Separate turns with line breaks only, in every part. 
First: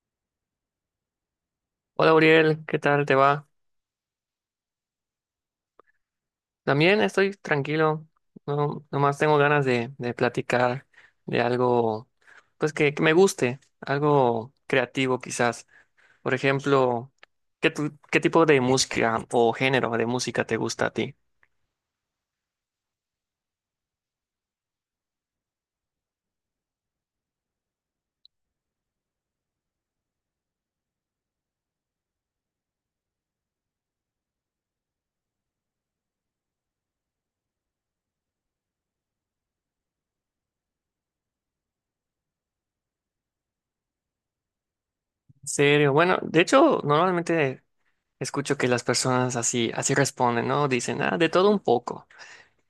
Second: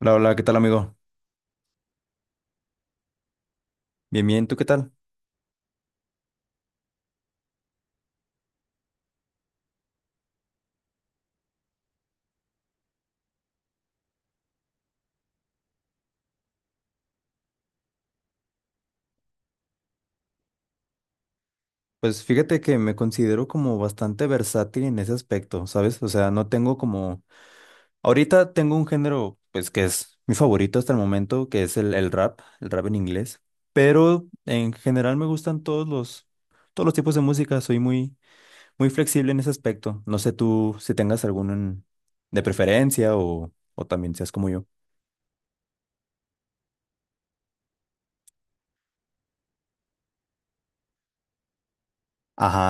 Hola, hola, ¿qué tal, amigo?
Hola Uriel, ¿qué tal te va?
Bien, bien, ¿tú qué tal?
También estoy tranquilo, no, nomás tengo ganas de platicar de algo, pues que me guste, algo creativo quizás. Por ejemplo, qué tipo de música o género de música te gusta a ti?
Pues fíjate que me considero como bastante versátil en ese aspecto, ¿sabes? O sea, no tengo como. Ahorita tengo un género, pues, que es mi favorito hasta el momento, que es el rap en inglés. Pero en general me gustan todos los tipos de música, soy muy, muy flexible en ese aspecto. No sé tú si tengas alguno de preferencia o también seas como yo.
¿En serio? Bueno, de hecho, normalmente escucho que las personas así responden, ¿no? Dicen, ah, de todo un poco.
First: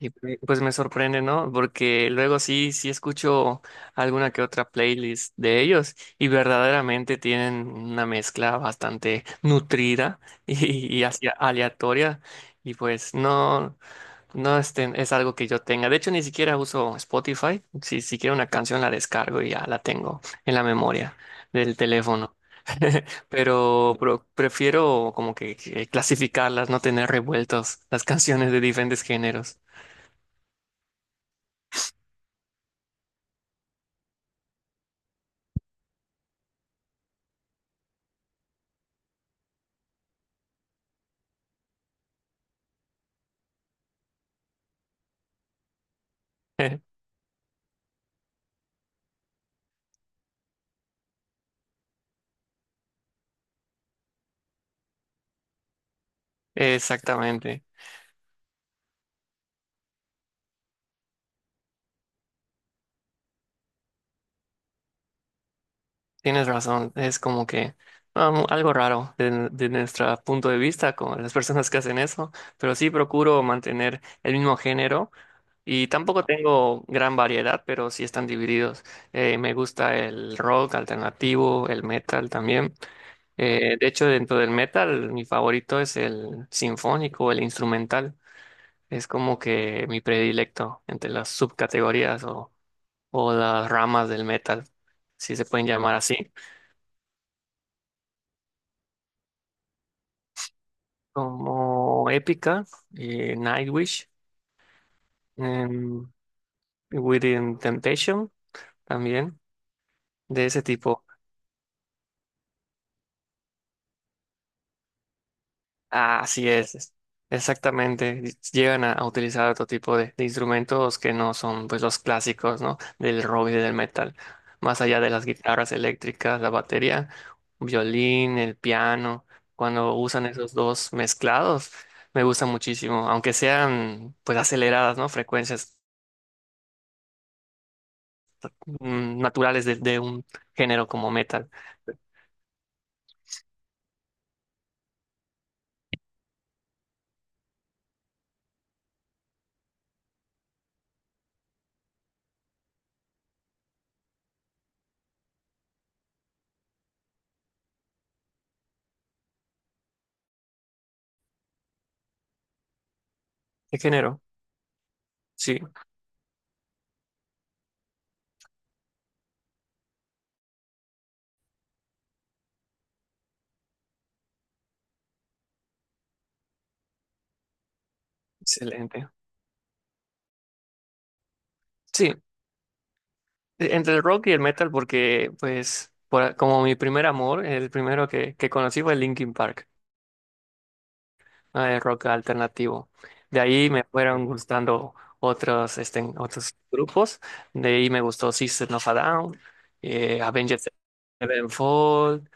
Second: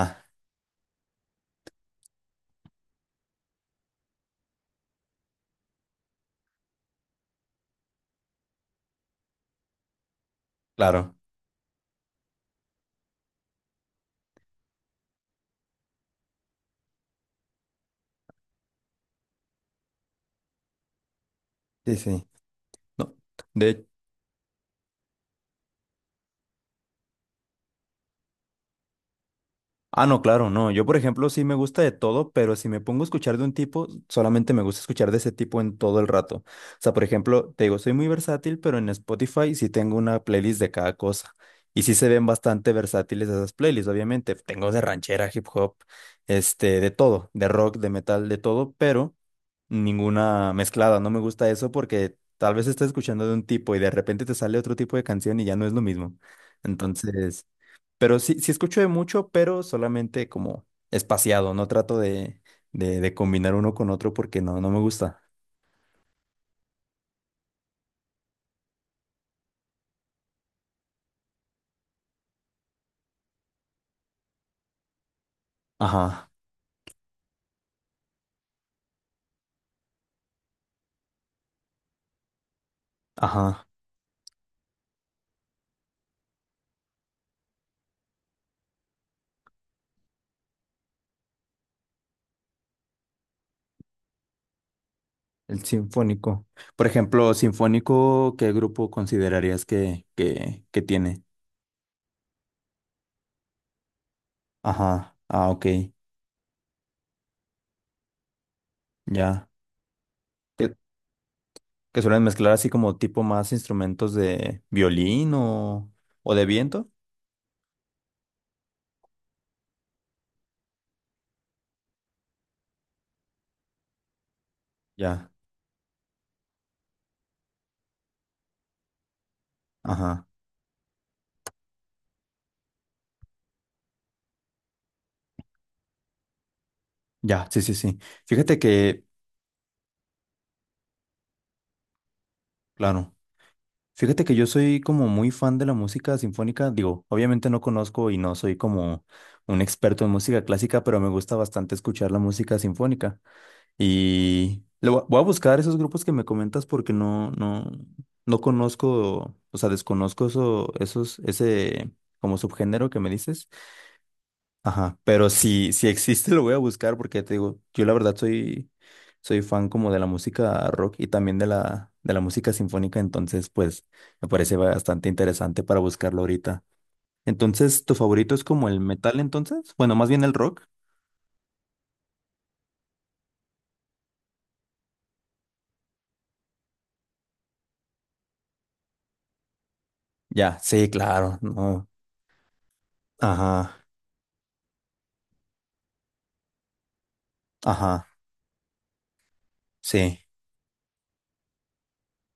Y pues me sorprende, ¿no? Porque luego sí escucho alguna que otra playlist de ellos y verdaderamente tienen una mezcla bastante nutrida y
claro.
así aleatoria. Y pues no, es algo que yo tenga. De hecho, ni siquiera uso Spotify. Si quiero una canción, la descargo y ya la tengo en la memoria del
Sí, sí.
teléfono.
No. de
Pero, prefiero como que clasificarlas, no tener revueltos las canciones de diferentes géneros.
Ah, no, claro, no. Yo, por ejemplo, sí me gusta de todo, pero si me pongo a escuchar de un tipo, solamente me gusta escuchar de ese tipo en todo el rato. O sea, por ejemplo, te digo, soy muy versátil, pero en Spotify sí tengo una playlist de cada cosa. Y sí se ven bastante versátiles esas playlists, obviamente. Tengo de ranchera, hip hop, de todo, de rock, de metal, de todo, pero ninguna mezclada. No me gusta eso porque tal vez estás escuchando de un tipo y de repente te sale otro tipo de canción y ya no es lo mismo. Entonces.
Exactamente,
Pero sí, sí escucho de mucho, pero solamente como espaciado. No trato de, de combinar uno con otro porque no, no me gusta.
tienes razón, es como que algo raro de nuestro punto de vista con las personas que hacen eso, pero sí procuro mantener el mismo género y tampoco
Ajá,
tengo gran variedad, pero sí están divididos. Me gusta el rock alternativo, el metal también.
ajá.
De hecho, dentro del metal, mi favorito es el sinfónico, el instrumental. Es como que mi predilecto entre las subcategorías o las ramas del metal, si se
El
pueden llamar así,
sinfónico. Por ejemplo, sinfónico, ¿qué grupo considerarías que, que tiene?
como Epica, Nightwish,
Ajá. Ah, ok.
em, Within Temptation, también
Ya.
de ese
Que,
tipo.
que suelen mezclar así como tipo más instrumentos de violín o,
Ah,
o de
así es,
viento.
es- exactamente. Llegan a utilizar otro tipo de instrumentos que no son pues los clásicos, ¿no? Del rock y del metal. Más allá de las
Ya.
guitarras eléctricas, la batería, violín, el piano. Cuando usan
Ajá.
esos dos mezclados, me gusta muchísimo, aunque sean pues aceleradas, ¿no? Frecuencias
Ya. Sí, sí, sí. Fíjate que,
naturales de un género como metal.
claro. Fíjate que yo soy como muy fan de la música sinfónica. Digo, obviamente no conozco y no soy como un experto en música clásica, pero me gusta bastante escuchar la música sinfónica. Y le voy a buscar esos grupos que me comentas porque no conozco, o sea, desconozco eso, esos, ese como subgénero que me dices.
¿Qué género?
Ajá, pero
Sí,
si existe lo voy a buscar porque te digo, yo la verdad soy fan como de la música rock y también de la música sinfónica, entonces pues me parece bastante interesante para buscarlo ahorita. Entonces, ¿tu favorito es como el
excelente.
metal entonces? Bueno, más bien el rock.
Sí. Entre el rock y el metal, porque, pues, por como mi primer amor, el primero que conocí fue Linkin Park,
Ya, sí, claro,
ah, el
no.
rock alternativo. De ahí me
Ajá,
fueron gustando otros, este, otros grupos. De ahí me
ajá,
gustó System of a Down,
sí.
Avenged Sevenfold,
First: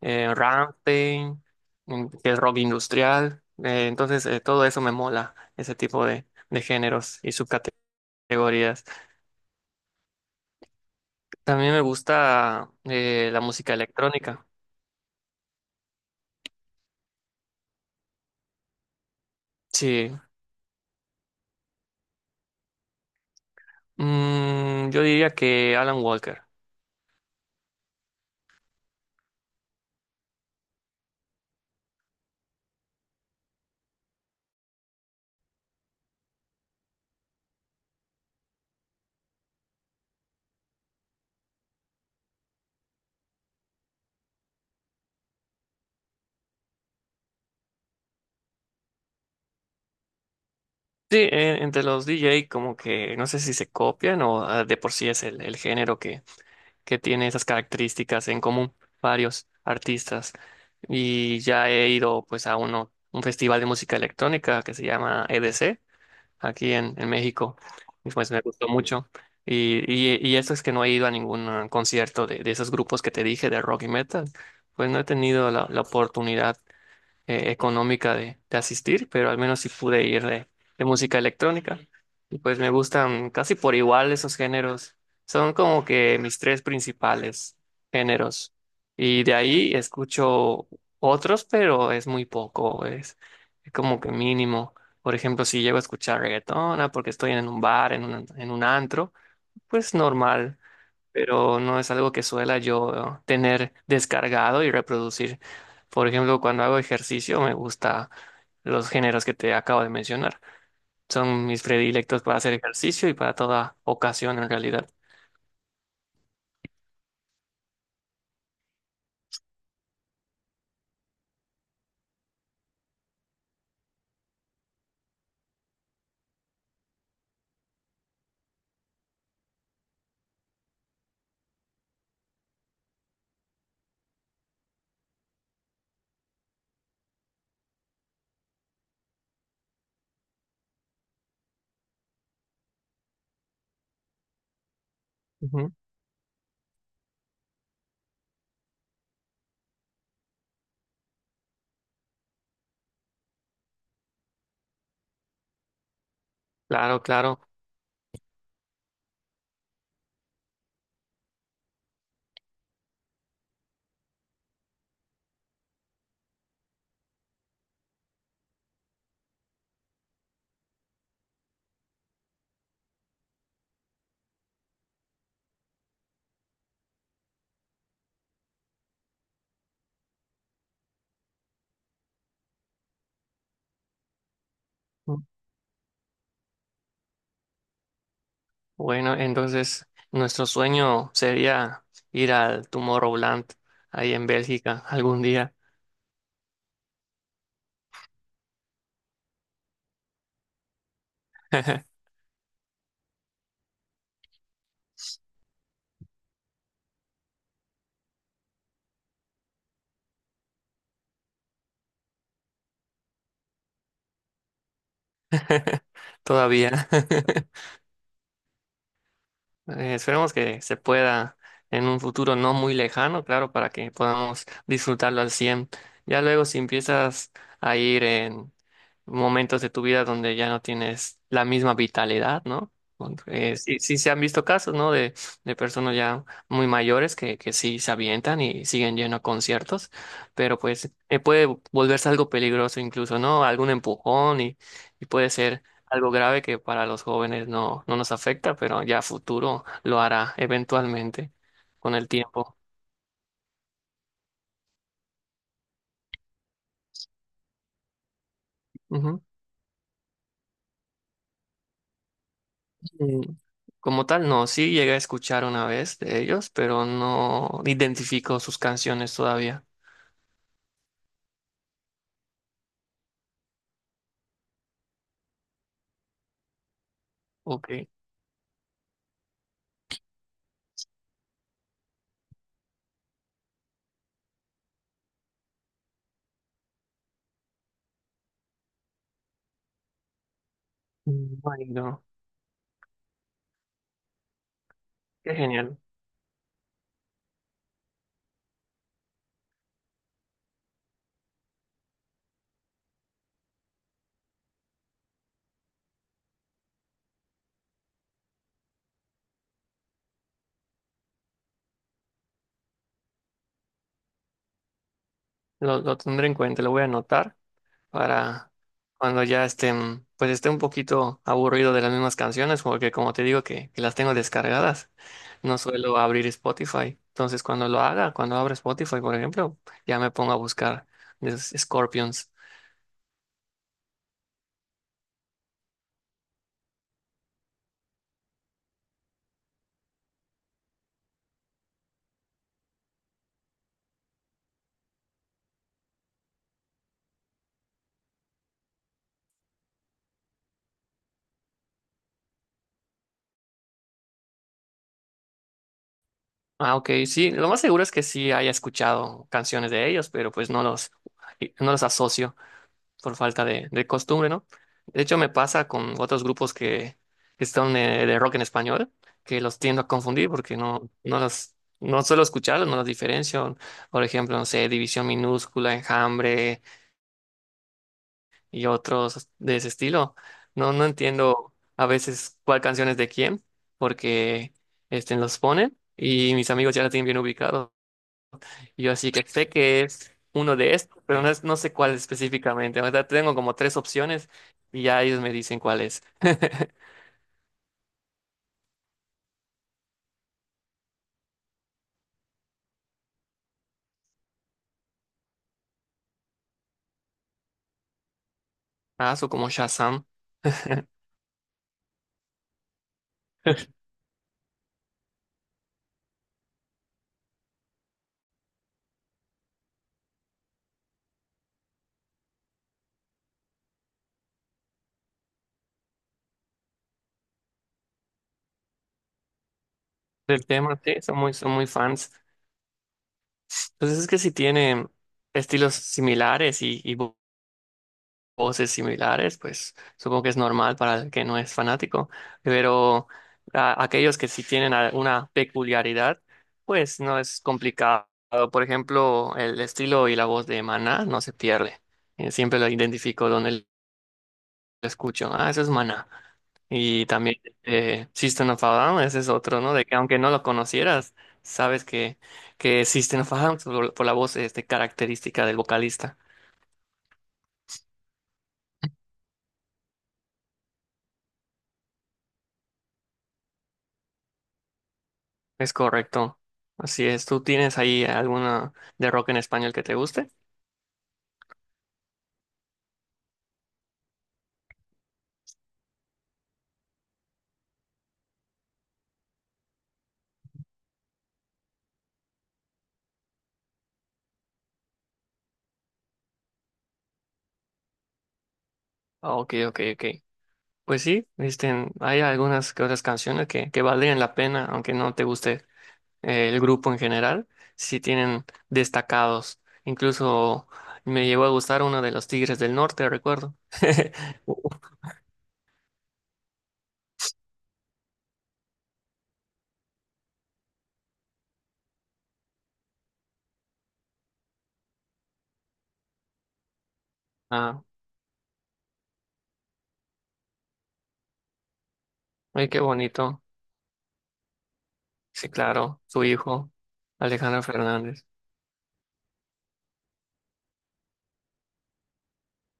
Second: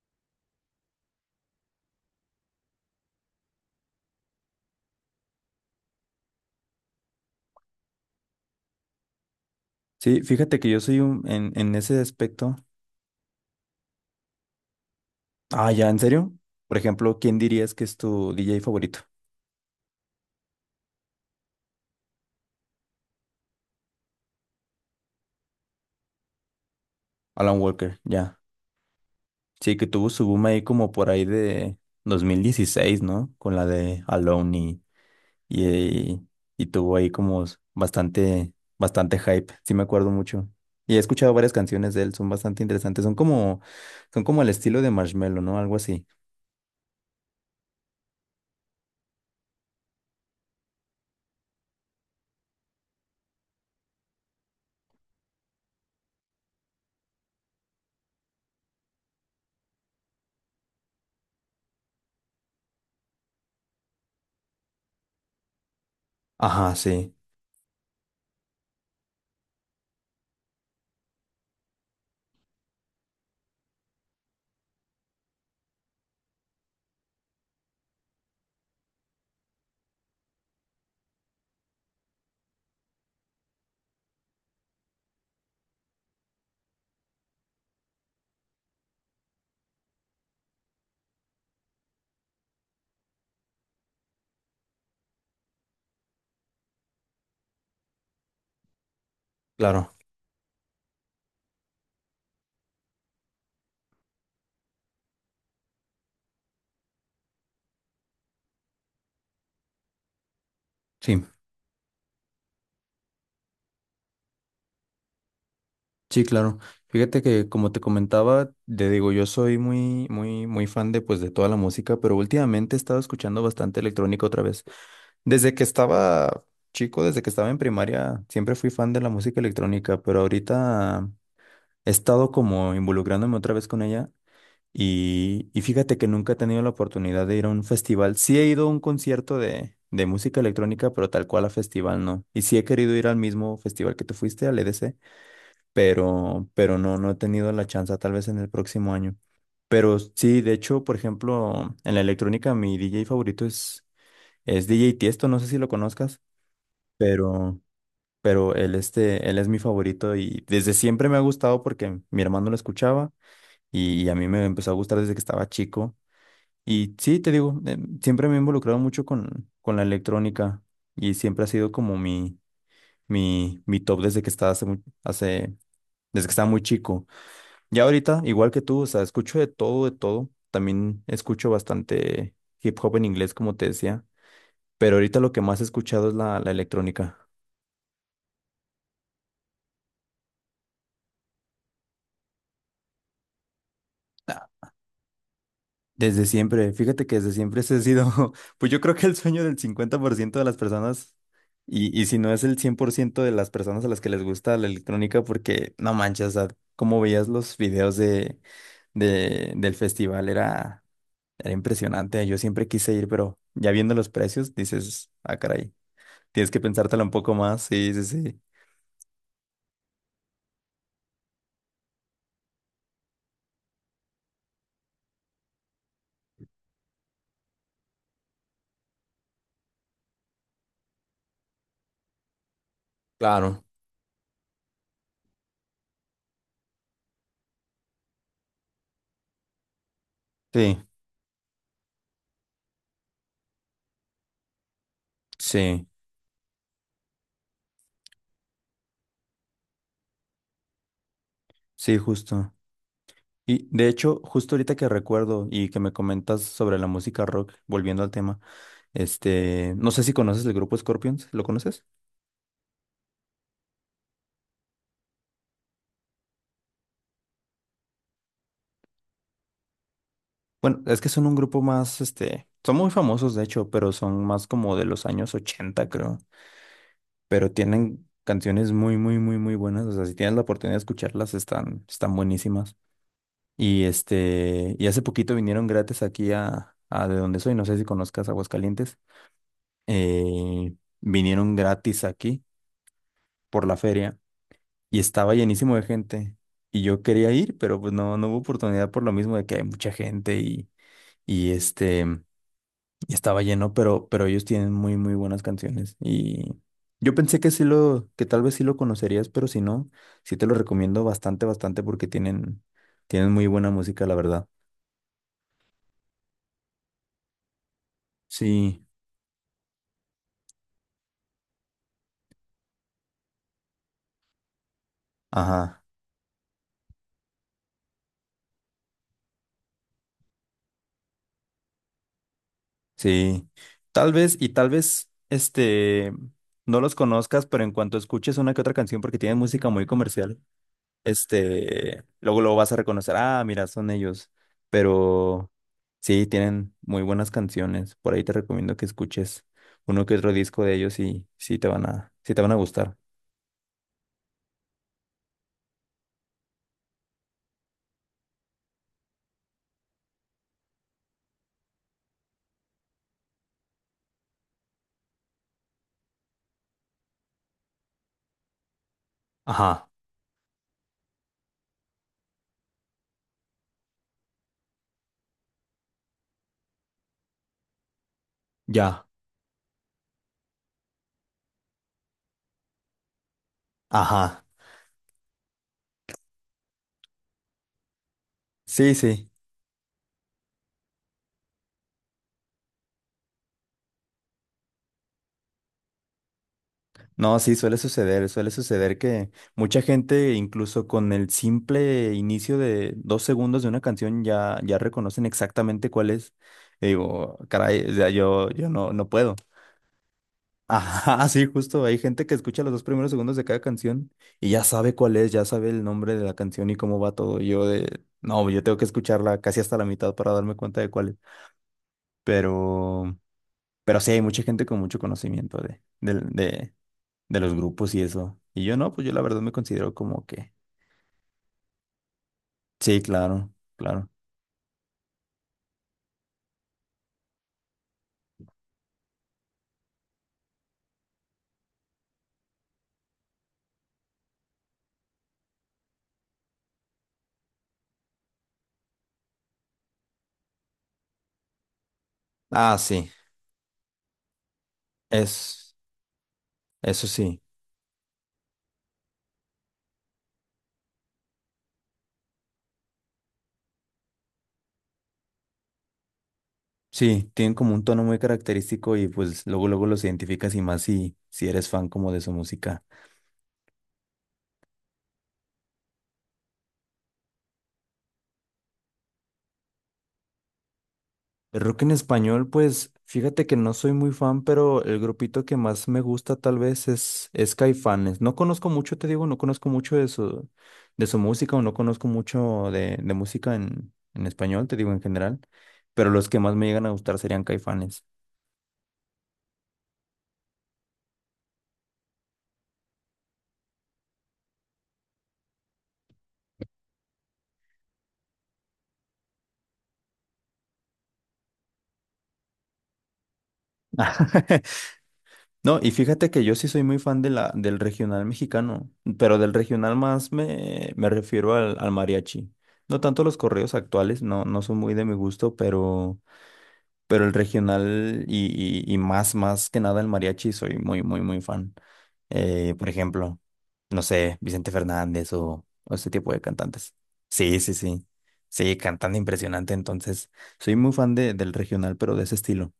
Rammstein, que es rock industrial. Entonces, todo eso me mola, ese tipo de géneros y subcategorías.
Sí, fíjate que yo soy un, en,
También
en
me
ese aspecto.
gusta la música electrónica.
Ah, ya, ¿en serio? Por ejemplo, ¿quién dirías que es tu DJ favorito?
Sí, yo diría que Alan Walker.
Alan Walker, ya. Sí, que tuvo su boom ahí como por ahí de 2016, ¿no? Con la de Alone y, y tuvo ahí como bastante, bastante hype, sí me acuerdo mucho. Y he escuchado varias canciones de él, son bastante interesantes, son como el estilo de Marshmello, ¿no? Algo así.
Sí, entre los DJ como que no sé si se copian o ah, de por sí es el género que tiene esas características en común varios artistas. Y ya he ido pues a uno, un festival de música electrónica que se llama EDC aquí
Ajá,
en
sí,
México y pues me gustó mucho. Y eso es que no he ido a ningún ah, concierto de esos grupos que te dije de rock y metal. Pues no he tenido la la oportunidad. Económica de asistir, pero al menos sí pude ir de música electrónica. Y pues me gustan casi por igual esos géneros. Son como que mis tres principales géneros. Y de ahí escucho otros, pero es muy poco, es como que mínimo. Por ejemplo, si llego a escuchar reggaetona porque estoy en un bar, en un antro,
claro,
pues normal pero no es algo que suela yo tener descargado y reproducir. Por ejemplo, cuando hago ejercicio me gusta los géneros que te acabo de mencionar.
sí,
Son mis predilectos para hacer ejercicio y para toda ocasión en realidad.
sí, claro. Fíjate que como te comentaba, te digo, yo soy muy, muy, muy fan de pues de toda la música, pero últimamente he estado escuchando bastante electrónica otra vez. Desde que estaba chico, desde que estaba en primaria, siempre fui fan de la música electrónica, pero ahorita he estado como involucrándome otra vez con ella y fíjate que nunca he tenido la oportunidad de ir a un festival. Sí he ido a un concierto de música electrónica, pero tal cual a festival no. Y sí he querido ir al mismo festival que tú fuiste, al EDC,
Ujú.
pero no, no he tenido la chance, tal vez en el próximo año. Pero sí, de hecho, por ejemplo, en la electrónica mi DJ favorito es DJ Tiesto, no sé si lo conozcas
Claro, claro.
pero, pero él es mi favorito y desde siempre me ha gustado porque mi hermano lo escuchaba y a mí me empezó a gustar desde que estaba chico. Y sí, te digo, siempre me he involucrado mucho con la electrónica y siempre ha sido como mi top hace, desde que estaba muy chico. Ya ahorita, igual que tú, o sea, escucho de todo, de todo. También escucho bastante hip hop en inglés, como te decía, pero ahorita
Mm.
lo que más he escuchado es la electrónica.
Bueno, entonces nuestro sueño sería ir al Tomorrowland ahí en Bélgica algún día.
Desde siempre, fíjate que desde siempre ese ha sido, pues yo creo que el sueño del 50% de las personas, y si no es el 100% de las personas a las que les gusta la electrónica, porque no manches, o sea, como veías los videos del festival, era impresionante, yo siempre quise ir, pero ya viendo los precios, dices, ah, caray, tienes que
Todavía.
pensártela un poco más, sí, sí, sí.
Esperemos que se pueda en un futuro no muy lejano, claro, para que podamos disfrutarlo al 100. Ya luego si empiezas a ir en momentos de tu vida donde ya no tienes la misma vitalidad, ¿no?
Claro.
Sí, sí se han visto casos, ¿no? De personas ya muy mayores que sí se avientan y siguen yendo a conciertos, pero
Sí,
pues puede volverse algo peligroso incluso, ¿no? Algún empujón y puede ser
sí,
algo grave que para los jóvenes no, no nos afecta, pero ya a futuro lo hará eventualmente con
sí,
el
justo.
tiempo.
Y de hecho, justo ahorita que recuerdo y que me comentas sobre la música rock, volviendo al tema,
Ujú.
no sé si conoces el grupo Scorpions, ¿lo conoces?
Mm, Como tal, no, sí llegué a escuchar una vez de ellos, pero no identifico sus canciones todavía.
Bueno, es que son un grupo más, son muy famosos de hecho, pero son más como de los años 80 creo. Pero
Ok.
tienen canciones muy, muy, muy, muy buenas. O sea, si tienes la oportunidad de escucharlas, están buenísimas. Y hace poquito vinieron gratis aquí a de donde soy, no sé si conozcas Aguascalientes. Eh, Vinieron gratis
Bueno,
aquí por la feria y estaba
qué
llenísimo
genial.
de gente. Y yo quería ir, pero pues no, no hubo oportunidad por lo mismo de que hay mucha gente y este, y estaba lleno, pero ellos tienen muy, muy buenas canciones. Y yo pensé que tal vez sí lo conocerías, pero si no, sí te lo recomiendo bastante, bastante porque tienen muy buena música, la verdad.
Lo tendré en cuenta, lo voy a anotar para
Sí,
cuando ya estén, pues esté un poquito aburrido de las mismas canciones, porque como te digo que las tengo descargadas, no
ajá,
suelo abrir Spotify. Entonces, cuando lo haga, cuando abra Spotify, por ejemplo, ya me pongo a buscar de los Scorpions.
sí. Tal vez, no los conozcas, pero en cuanto escuches una que otra canción, porque tienen música muy comercial luego lo vas a reconocer, ah, mira, son ellos, pero sí, tienen muy buenas canciones, por ahí te recomiendo que escuches uno que otro disco de ellos y sí te van a, gustar.
Ah, ok, sí, lo más seguro es que sí haya escuchado canciones de ellos, pero pues no los, no los asocio por falta de costumbre, ¿no? De hecho, me pasa con otros grupos que son de rock en español, que los tiendo a
Ajá,
confundir porque no, no los, no suelo escucharlos, no los diferencio. Por ejemplo, no sé, División Minúscula, Enjambre y
ya,
otros de ese estilo. No, no entiendo a veces cuál canción es de quién,
ajá.
porque este, los ponen y mis amigos ya la tienen bien ubicado. Y yo
Sí,
así que
sí.
sé que es uno de estos, pero no, no sé cuál específicamente. O sea, tengo como tres opciones y ya ellos me dicen cuál es.
No, sí, suele suceder que mucha gente, incluso con el simple inicio de 2 segundos de una canción, ya, ya reconocen exactamente cuál es. Y digo, caray, o sea, yo no, no
Ah, o
puedo.
como Shazam
Ajá, sí, justo. Hay gente que escucha los 2 primeros segundos de cada canción y ya sabe cuál es, ya sabe el nombre de la canción y cómo va todo. No, yo tengo que escucharla casi hasta la mitad para darme cuenta de cuál es. Pero, pero sí, hay mucha gente con mucho conocimiento de los grupos y eso. Y yo no, pues yo la verdad me considero como
del
que,
tema, sí, son muy fans.
sí, claro,
Entonces es
claro.
que si tienen estilos similares y voces similares, pues supongo que es normal para el que no es fanático, pero aquellos que sí tienen alguna peculiaridad, pues no es complicado. Por ejemplo, el estilo y la voz de Maná no se pierde. Siempre lo
Ah, sí,
identifico donde lo escucho. Ah, eso es
es,
Maná. Y
eso
también
sí.
System of a Down, ese es otro, ¿no? De que aunque no lo conocieras, sabes que es System of a Down por la voz este, característica del vocalista.
Sí, tienen como un tono muy característico y pues luego luego los identificas y más si eres fan como de su música.
Es correcto. Así es. ¿Tú tienes ahí alguna de rock en español que te guste?
El rock en español, pues fíjate que no soy muy fan, pero el grupito que más me gusta tal vez es Caifanes. No conozco mucho, te digo, no conozco mucho de su música o no conozco mucho de música en español, te digo en general, pero los que más me llegan a gustar serían Caifanes.
Ah, ok, ok, ok. Pues sí, viste, hay algunas que otras canciones que valen la pena, aunque no te guste el grupo en general, sí tienen destacados. Incluso me llegó a gustar uno de los Tigres del Norte, recuerdo.
No, y fíjate que yo sí soy muy fan del regional mexicano, pero del regional más me refiero al mariachi. No tanto los correos actuales, no, no son muy de mi gusto, pero. Pero el
Ah,
regional y más, más que nada el mariachi, soy muy, muy, muy fan.
ay, qué
Por ejemplo,
bonito.
no sé, Vicente Fernández
Sí,
o
claro,
ese
su
tipo de
hijo,
cantantes. Sí,
Alejandro
sí, sí.
Fernández.
Sí, cantando impresionante. Entonces, soy muy fan del regional, pero de ese estilo.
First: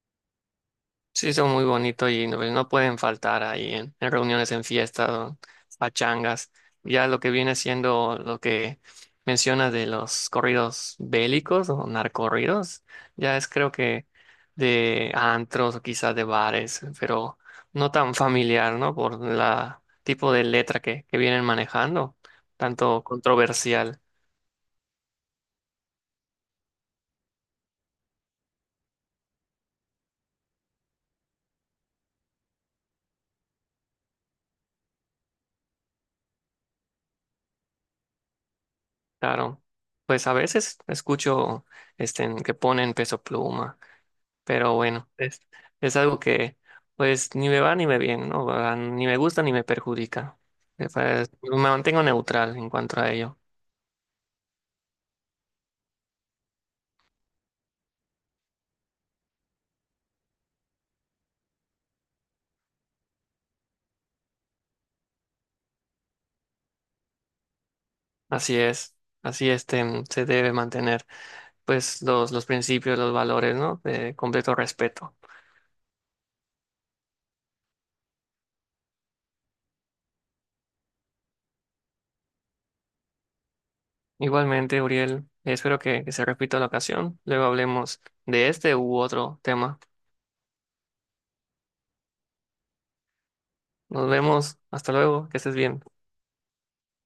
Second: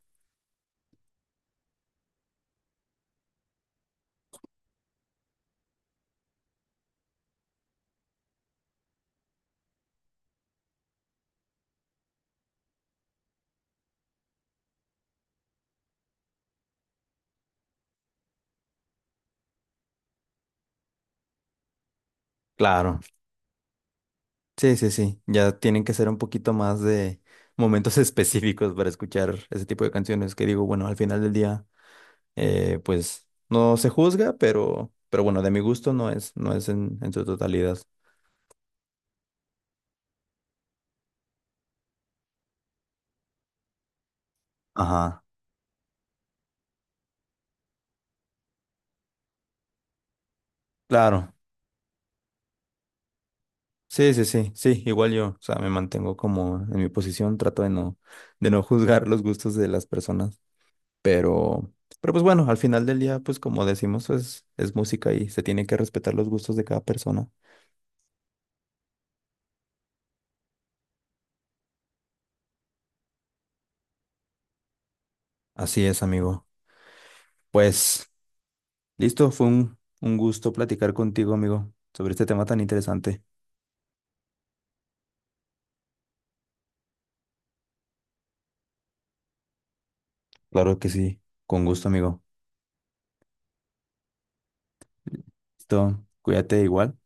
Sí, son muy bonitos y no, pues, no pueden faltar ahí en reuniones, en fiestas, o pachangas. Ya lo que viene siendo lo que mencionas de los corridos bélicos o narcorridos, ya es creo que de antros o quizás de bares, pero no tan familiar, ¿no? Por la tipo de letra que vienen manejando,
Claro.
tanto controversial.
Sí, sí, sí. Ya tienen que ser un poquito más de momentos específicos para escuchar ese tipo de canciones que digo, bueno, al final del día, pues no se juzga, pero bueno, de mi gusto no es en su totalidad.
Claro, pues a veces escucho este, en que ponen Peso Pluma, pero bueno,
Ajá,
es algo que pues ni me va ni me viene, ¿no? Va, ni me gusta ni me perjudica. Pues,
claro.
me mantengo neutral en cuanto a ello.
Sí, sí, sí, sí, igual yo, o sea, me mantengo como en mi posición, trato de no juzgar los gustos de las personas, pero, pero pues bueno, al final del día, pues como decimos, es música y se tienen que respetar los gustos de cada persona.
Así es, así este, se debe mantener pues los principios, los valores, ¿no? De completo respeto.
Así es, amigo. Pues, listo, fue un gusto platicar contigo, amigo, sobre este tema tan interesante.
Igualmente, Uriel, espero que se repita la ocasión. Luego hablemos de este u otro tema.
Claro que sí, con gusto, amigo.
Nos vemos, hasta luego, que estés bien.
Listo, cuídate igual.